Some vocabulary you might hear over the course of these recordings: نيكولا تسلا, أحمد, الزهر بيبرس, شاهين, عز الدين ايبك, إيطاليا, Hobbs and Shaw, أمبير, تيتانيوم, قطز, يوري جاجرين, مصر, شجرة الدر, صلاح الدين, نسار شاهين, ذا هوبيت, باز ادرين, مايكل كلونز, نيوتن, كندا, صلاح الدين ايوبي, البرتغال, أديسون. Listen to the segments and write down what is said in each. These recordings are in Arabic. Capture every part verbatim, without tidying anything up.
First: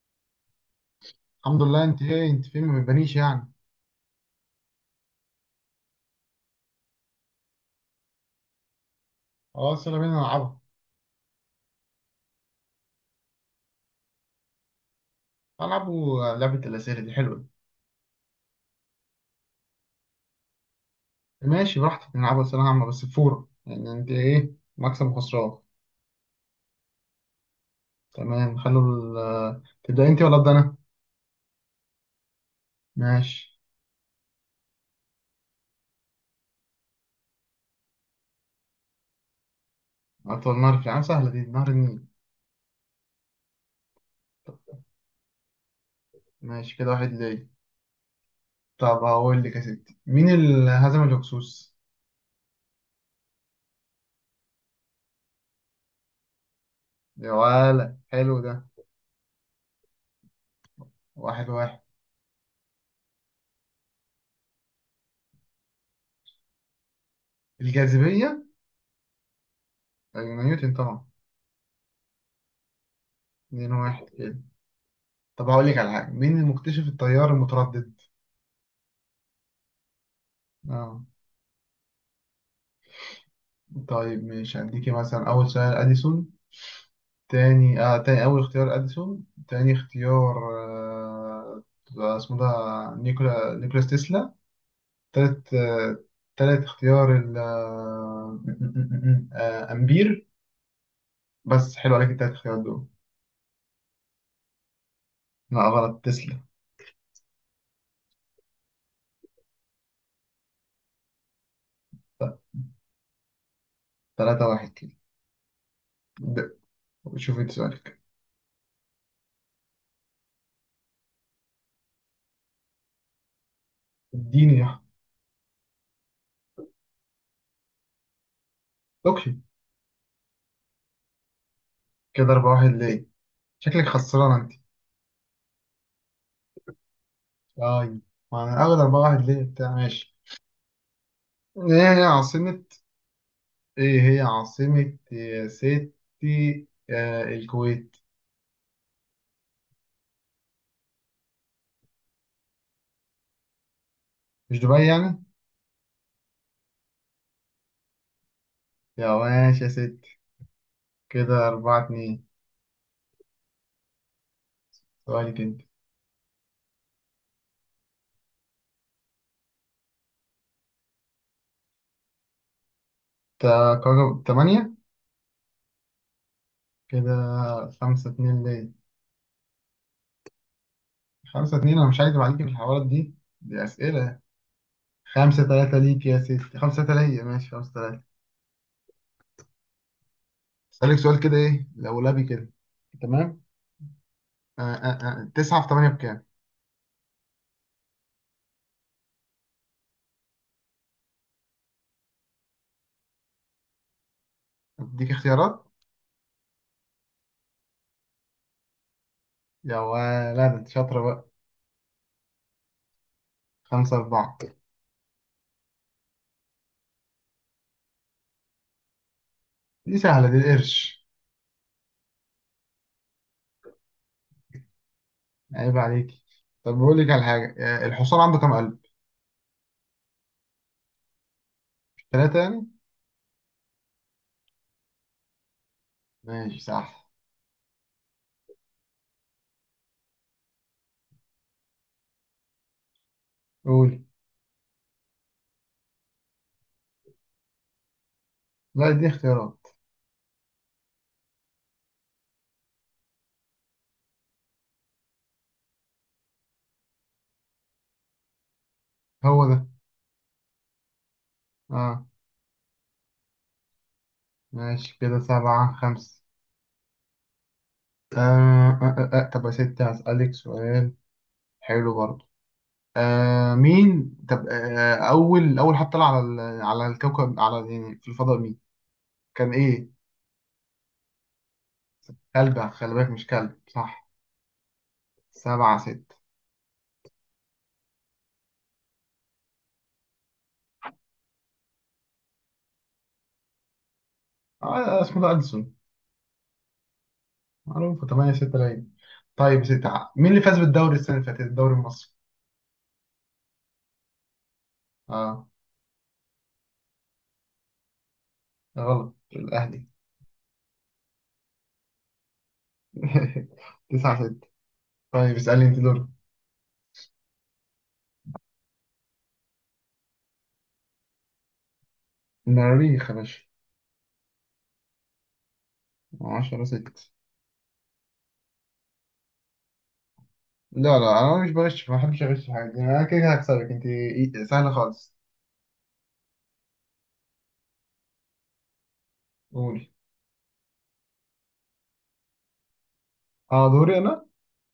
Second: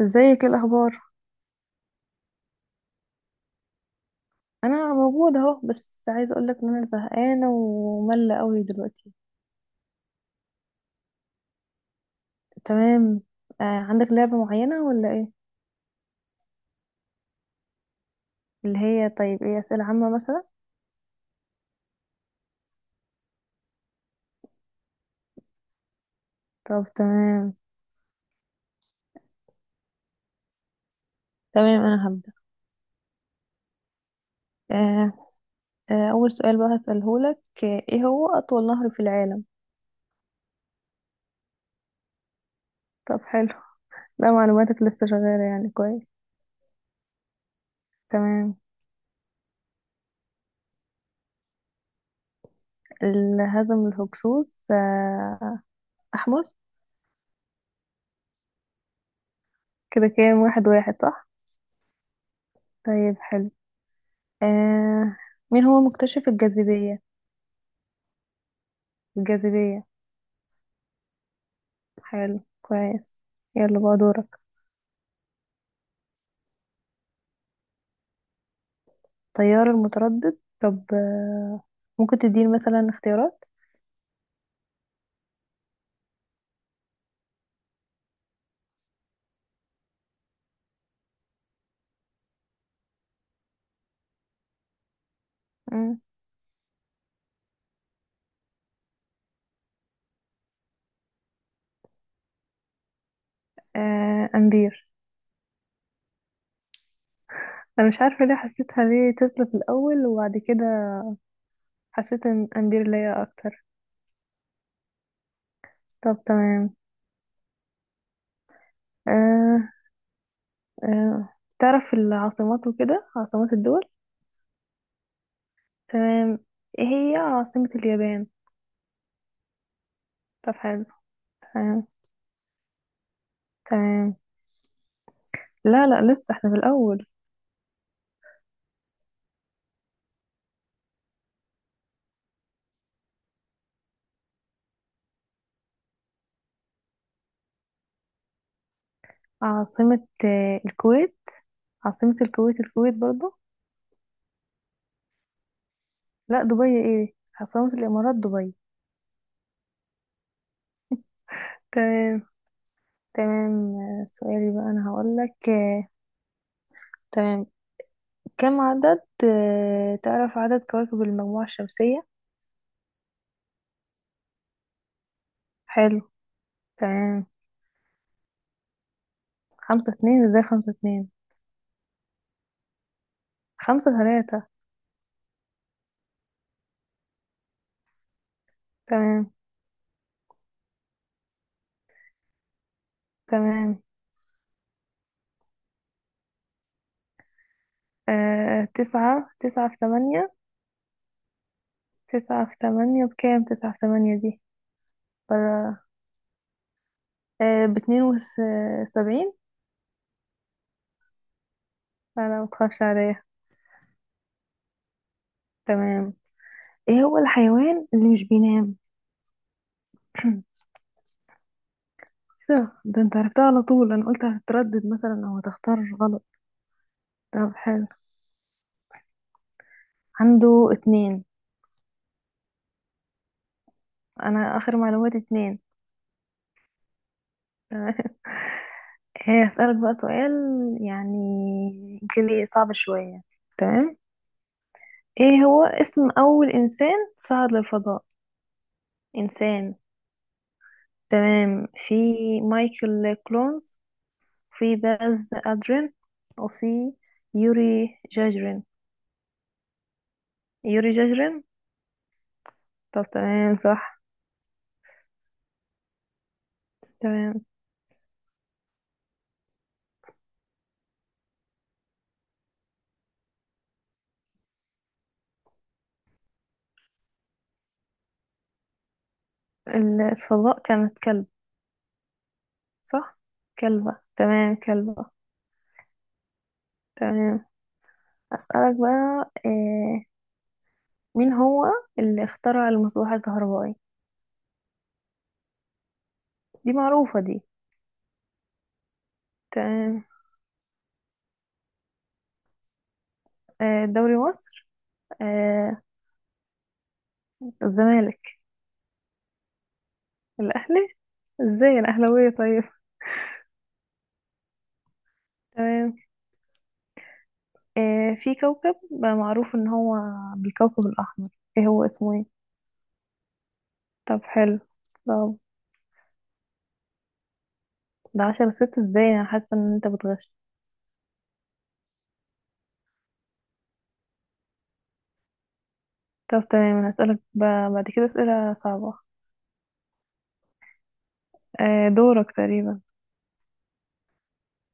ازيك، ايه الاخبار؟ الحمد لله، انت ايه، انت فين، ما بتبانيش يعني. انا موجوده اهو، بس عايزه اقول لك ان انا زهقانه وملة قوي دلوقتي. خلاص، يلا بينا نلعبها. تمام. آه عندك لعبه معينه ولا ايه؟ هنلعبوا لعبة الأسئلة، دي حلوة اللي هي طيب ايه اسئله عامه مثلا؟ دي. ماشي، براحتك نلعبها أسئلة عامة بس بفورة، يعني انت ايه؟ مكسب وخسران؟ طب تمام. تمام. خلوا ال... آه، تبدأ انت ولا أبدأ أنا؟ تمام انا هبدا. ماشي. آه. آه اول سؤال بقى هساله لك، آه، ايه هو اطول نهر في العالم؟ أطول نهر في العالم، سهلة دي. نهر النيل. طب حلو. لا، طب معلوماتك لسه شغاله يعني، كويس. ماشي، كده واحد ليه. تمام. طب هقول لك يا ستي، مين اللي هزم الهكسوس؟ ال- هزم الهكسوس، آه. احمس. يا ولا، حلو ده. كده كام، واحد واحد صح. واحد واحد. طيب حلو. آه. مين هو مكتشف الجاذبيه؟ الجاذبية؟ الجاذبية. أيوة، نيوتن طبعا. حلو كويس. اتنين يلا بقى واحد دورك. كده. طب هقول لك على حاجة، مين المكتشف التيار المتردد؟ تيار المتردد طب، اه. آه، ممكن تديني مثلا اختيارات؟ طيب، مش هديكي مثلا؟ أول سؤال، أديسون. تاني آه تاني أول اختيار أديسون. تاني اختيار، آه آه، اسمه ده نيكولا نيكولاس تسلا. تالت آه مم. تالت اختيار ال آه آه، أمبير. بس حلو عليك التلات اختيارات دول. آه أمبير. لا، غلط. تسلا. أنا مش عارفة ليه حسيتها، ليه تسلا في الأول وبعد كده حسيت ط- إن أمبير ليا أكتر. تلاتة واحد كده. طب د- تمام. شوف انت سؤالك. آه. آه. تعرف العاصمات وكده، عاصمات الدول؟ اديني يا أحمد. تمام. إيه هي عاصمة اليابان؟ اوكي. طب حلو. تمام. كده أربعة واحد ليه. شكلك تمام. خسران انت. لا لا، لسه احنا في الأول. أي. ما أنا أول أربعة واحد ليه بتاع ماشي. ايه هي عاصمة ايه هي عاصمة يا ستي آه الكويت؟ عاصمة آه، الكويت. عاصمة الكويت الكويت برضو. مش دبي يعني؟ لا، دبي ايه؟ عاصمة الامارات دبي. يا ماشي يا ستي. كده أربعة تمام. اتنين تمام، آه، سؤالي بقى انا سؤالك هقولك، انت. آه، تمام. كم عدد، آه، تعرف عدد كواكب المجموعة الشمسية؟ تا- كوكب تمانية. حلو. كده تمام. خمسة اتنين ليه. خمسة اتنين ازاي؟ خمسة اتنين. خمسة اتنين، أنا مش هكدب عليك في الحوارات دي. دي خمسة أسئلة. تلاتة خمسة تلاتة ليك يا ستي، خمسة تلاتة ليا، ماشي خمسة تلاتة. تمام. أسألك سؤال كده ايه، لولبي كده. تمام. تمام. آه آه آه. تسعة في تمانية بكام؟ آه تسعة تسعة في تمانية. تسعة في تمانية بكام؟ تسعة في تمانية دي. أديك اختيارات. برا. آه، باتنين وسبعين. يا ولد، شاطرة بقى. لا لا، متخافش عليا. خمسة أربعة. تمام. ايه هو الحيوان اللي مش بينام؟ دي سهلة دي، القرش. ده ده انت عرفتها على طول. انا قلت هتتردد مثلا او عيب هتختار عليك. غلط. طب بقول لك على طب حاجة، آه، حلو. الحصان عنده كام قلب؟ عنده اتنين. ثلاثة يعني؟ انا اخر معلوماتي اتنين. ماشي صح. تمام. هي هسألك بقى سؤال يعني، يمكن ايه صعب شوية. تمام. قول. ايه هو اسم اول انسان صعد للفضاء؟ لا، دي اختيارات. انسان. تمام. في مايكل كلونز، في باز ادرين، وفي يوري جاجرين. هو ده. يوري جاجرين. اه. طب تمام صح. ماشي كده سبعة خمسة. تمام. آه آه آه آه. طب يا ستي هسألك سؤال حلو برضه. آه مين، طب، آه آه، أول أول حد طلع على ال- على الكوكب، على، يعني في الفضاء، مين؟ كان إيه؟ الفضاء كانت كلب. كلب. خلي بالك صح. مش كلب، كلبة، صح. تمام كلبة. سبعة ستة. تمام. أسألك بقى، آه، مين هو اللي اخترع المصباح الكهربائي؟ آه اسمه ده ألسون. دي معروفة دي. معروفة. تمانية ستة لعيب. طيب يا ستي، تمام. مين اللي فاز بالدوري السنة اللي فاتت، الدوري المصري؟ آه، دوري مصر. اه. آه. الزمالك. غلط، الأهلي. الأهلي. ازاي، أنا أهلاوية طيب. تسعة ستة. طيب اسألني، انت تمام. دور. آه، في كوكب بقى معروف إن هو بالكوكب الأحمر، ايه هو اسمه ايه؟ المريخ يا باشا. طب حلو. طب. عشرة ستة. ده عشرة ست ازاي؟ أنا حاسة إن أنت بتغش. لا لا، أنا مش بغش، ما بحبش أغش في حاجة. أنا كده كده هكسبك انت. إي- سهلة خالص. طب تمام. أنا هسألك بقى بعد كده أسئلة صعبة. قولي. آه دورك تقريبا. اه، دوري أنا.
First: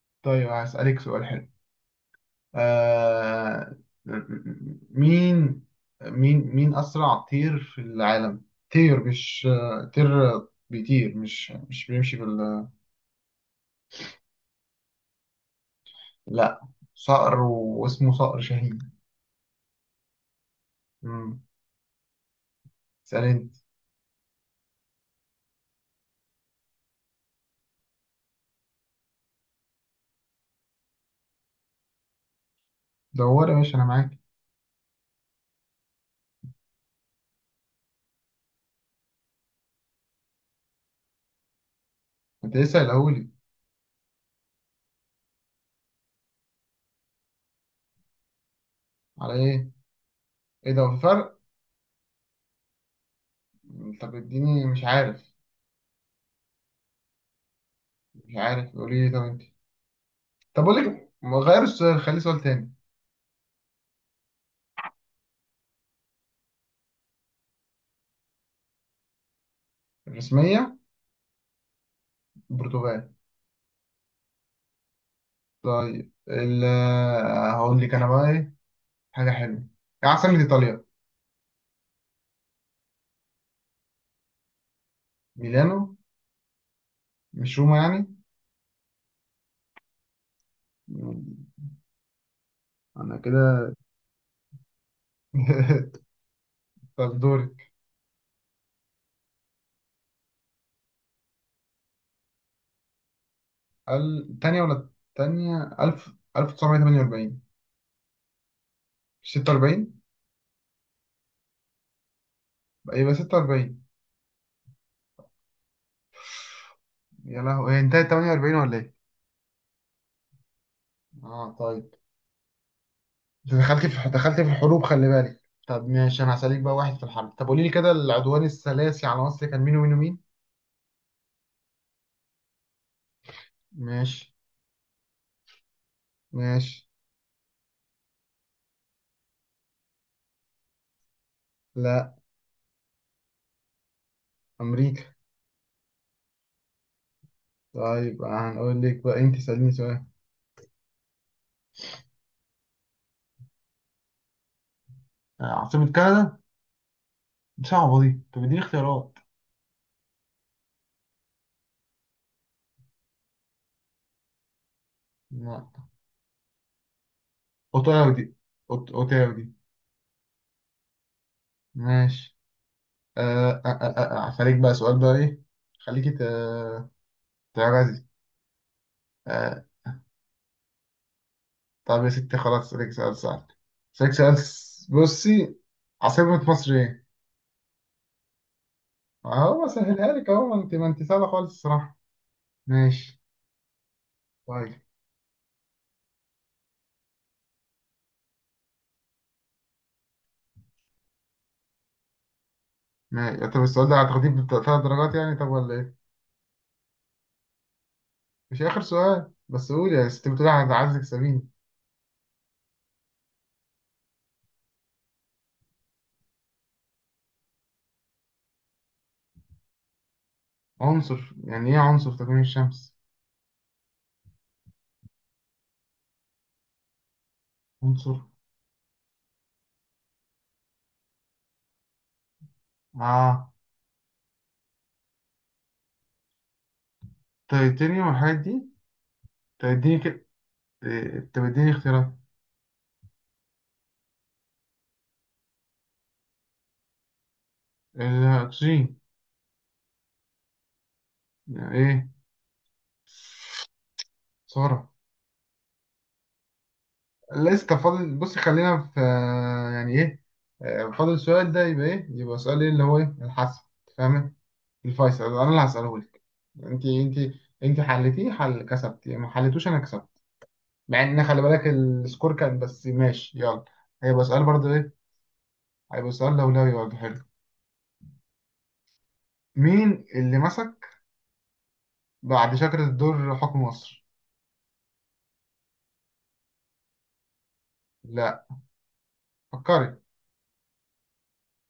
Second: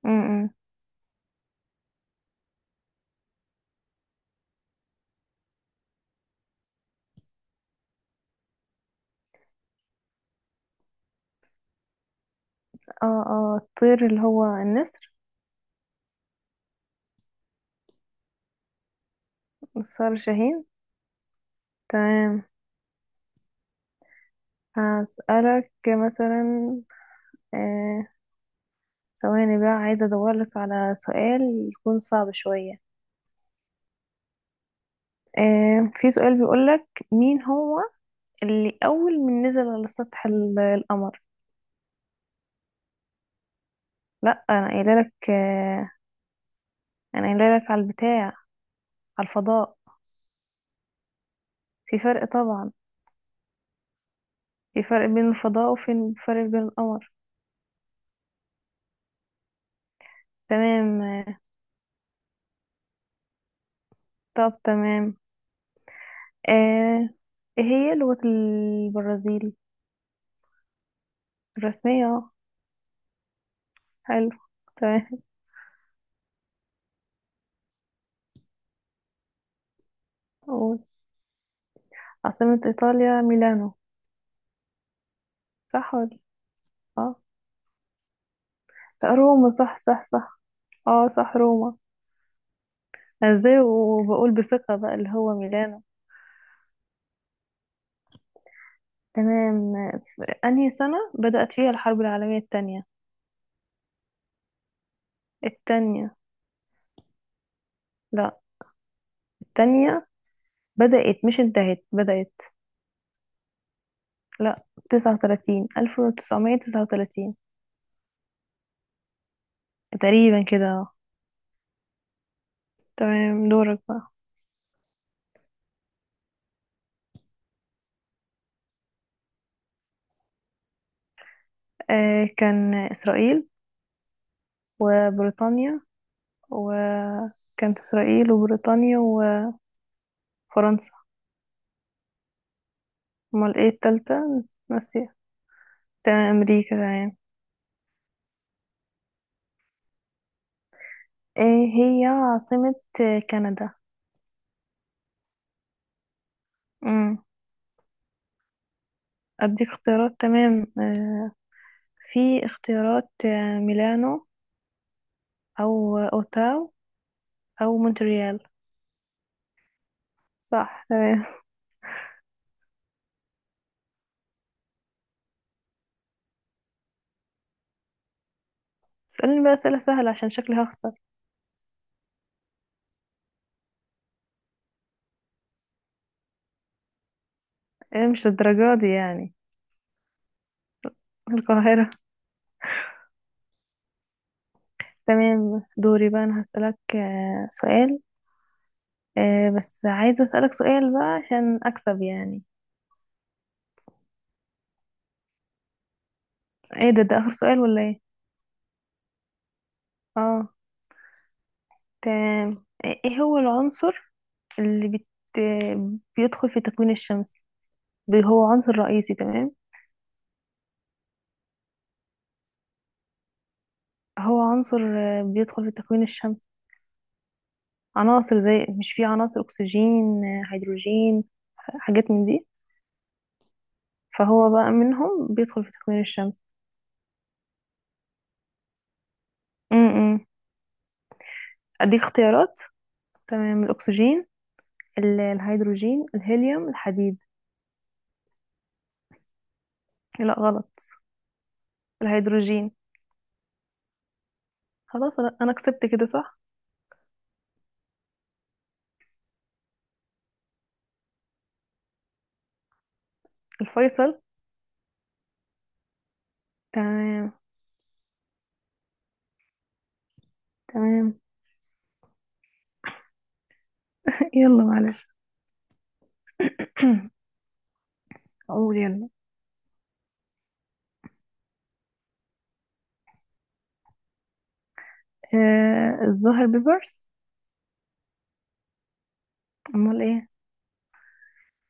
م- طيب م. هسألك سؤال حلو. آه... مين، مين مين أسرع طير في العالم؟ طير، مش طير بيطير، مش مش بيمشي بال... اه اه، الطير اللي هو النسر. لا، صقر، واسمه صقر شاهين. نسار شاهين. مم. تمام. اسألني. هسألك مثلا، آه، ثواني بقى عايزة أدورلك على سؤال يكون صعب شوية. دور يا باشا، انا معاك. آه في سؤال بيقولك مين هو اللي أول من نزل على سطح ال- القمر؟ انت لسه قايلهولي. لأ أنا قايلة لك، آه، أنا قايلة لك على البتاع، على على ايه؟ الفضاء. ايه ده؟ هو في فرق. في فرق طبعا. طب اديني، في مش فرق بين عارف. الفضاء وفي فرق بين القمر. مش عارف، قولي لي طب انت. طب اقول تمام، لك، ما آه، غير السؤال، خلي سؤال تاني. طب تمام. آه. ايه هي لغة البرازيل؟ الرسميه؟ الرسمية اه. البرتغال. حلو. تمام. طيب، ال هقول لك انا بقى ايه. حاجه حلوه. ايه عاصمه قول. ايطاليا؟ عاصمة ايطاليا ميلانو. ميلانو. صح ولا؟ اه. مش روما يعني؟ لا، آه، روما صح صح صح. اه صح مم. روما. انا أنا ازاي كده. وبقول بثقة بقى اللي هو ميلانو. طب دورك. تمام. انهي سنة بدأت فيها الحرب العالمية التانية؟ ال- تانية ولا تانية؟ ألف التانية. 1948. لا. ستة وأربعين. التانية بدأت، مش انتهت، بدأت. يبقى ستة وأربعين. لا. تسعة وتلاتين، ألف وتسعمية تسعة وتلاتين. يا لهوي، هي انتهت تمانية وأربعين ولا ايه؟ تقريبا كده، آه. اه طيب. تمام انت دورك دخلت في بقى. دخلت في الحروب، خلي بالك. طب ماشي، انا هسألك بقى واحد في الحرب. طب قولي لي كده، العدوان الثلاثي على مصر كان مين ومين ومين؟ آه، كان إسرائيل ماشي. وبريطانيا. ماشي. وكانت إسرائيل وبريطانيا وفرنسا. لا. أمال ايه التالتة؟ امريكا. ناسية. تمام أمريكا تمام. طيب هنقول لك بقى، انت سأليني سؤال. ايه هي عاصمة كندا؟ آه، عاصمة كندا. امم دي صعبة دي، طب اديني اختيارات. أديك اختيارات، تمام، آه، في اختيارات، آه، ميلانو، لا. أو أوتاو، أو اوتاوا دي. مونتريال. أوت- اوتاوا دي. صح تمام. ماشي. آه، آه، آه، آه، آه، آه، هسألك بقى سؤال بقى ايه. خليكي ت- تعجزي. اسألني بقى آه، أسئلة سهلة عشان شكلي هخسر. طب يا ستي خلاص، اسألك سؤال سهل. اسألك سؤال، س- بصي. عاصمة مصر ايه؟ ايه، مش الدرجة دي يعني؟ اهو بسهلها لك اهو، ما انت ما انت سهله خالص القاهرة. الصراحه. ماشي. طيب. تمام دوري بقى. أنا هسألك آه، سؤال. آه بس عايزة أسألك سؤال بقى عشان أكسب يعني. ماشي. طب السؤال ده هتاخديه بثلاث درجات يعني، طب ولا ايه؟ ايه ده؟ ده آخر سؤال ولا ايه؟ مش اخر سؤال بس، قول يا ست، اه. بتقولي هتعزك، سبيني. تمام. ايه، إيه هو العنصر اللي بت... بيدخل في تكوين الشمس؟ بي- هو عنصر رئيسي، تمام؟ عنصر؟ يعني ايه عنصر في تكوين الشمس؟ هو عنصر، آه، بيدخل في تكوين الشمس. عنصر؟ عناصر، زي مش في عناصر، أكسجين، آه، هيدروجين، ح- حاجات من دي. اه، فهو بقى منهم بيدخل في تكوين الشمس. تيتانيوم والحاجات دي. طب م اديني كده. -م. إيه، طب اديني أديك اختيارات. اختيارات، تمام، الأكسجين، ال- الهيدروجين، الهيليوم، الحديد. الاكسجين. لا غلط. يعني ايه؟ الهيدروجين. سعره؟ خلاص انا انا كسبت كده صح. لسه فاضل، بص خلينا في آه، يعني ايه. آه، فاضل السؤال ده، يبقى ايه، يبقى سؤال ايه، اللي هو ايه، الحسب. الفيصل. فاهم؟ الفيصل انا اللي هسأله. انت انت. تمام. انت حلتيه حل، كسبتي، ما حلتوش، انا كسبت. مع تمام. ان خلي بالك السكور كان، بس ماشي يلا. هيبقى سؤال يلا برضه ايه، معلش. هيبقى سؤال لولبي برضه حلو. اقول يلا. مين اللي مسك بعد شجرة الدر حكم مصر؟ آه الزهر بيبرس. لا، فكري. امال ايه؟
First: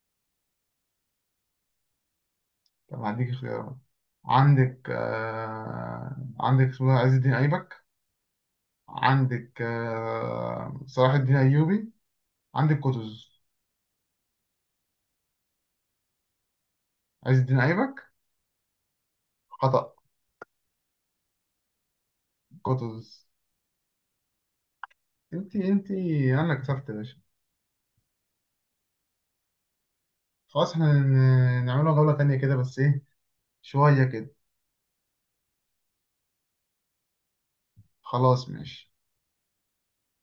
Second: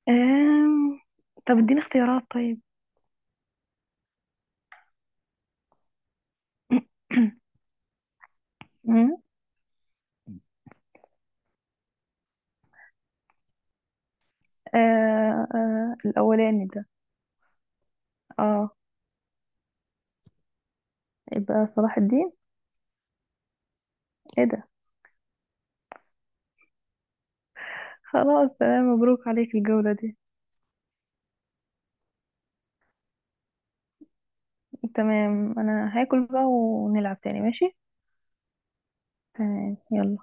آم... طب اديني اختيارات طيب. طب هديك اختيارات. عندك آه... عندك اسمه ده عز الدين ايبك. مم. عندك آه... صلاح الدين ايوبي. عندك قطز. آه آه، الأولاني ده. عز الدين ايبك؟ اه. خطأ. يبقى صلاح الدين. قطز. ايه ده؟ انت انت. انا كسبت يا باشا. خلاص تمام مبروك عليك الجولة دي. خلاص احنا ن- نعملها جولة تانية كده بس ايه، شوية كده. تمام انا هاكل بقى ونلعب تاني ماشي. خلاص ماشي. تمام يلا.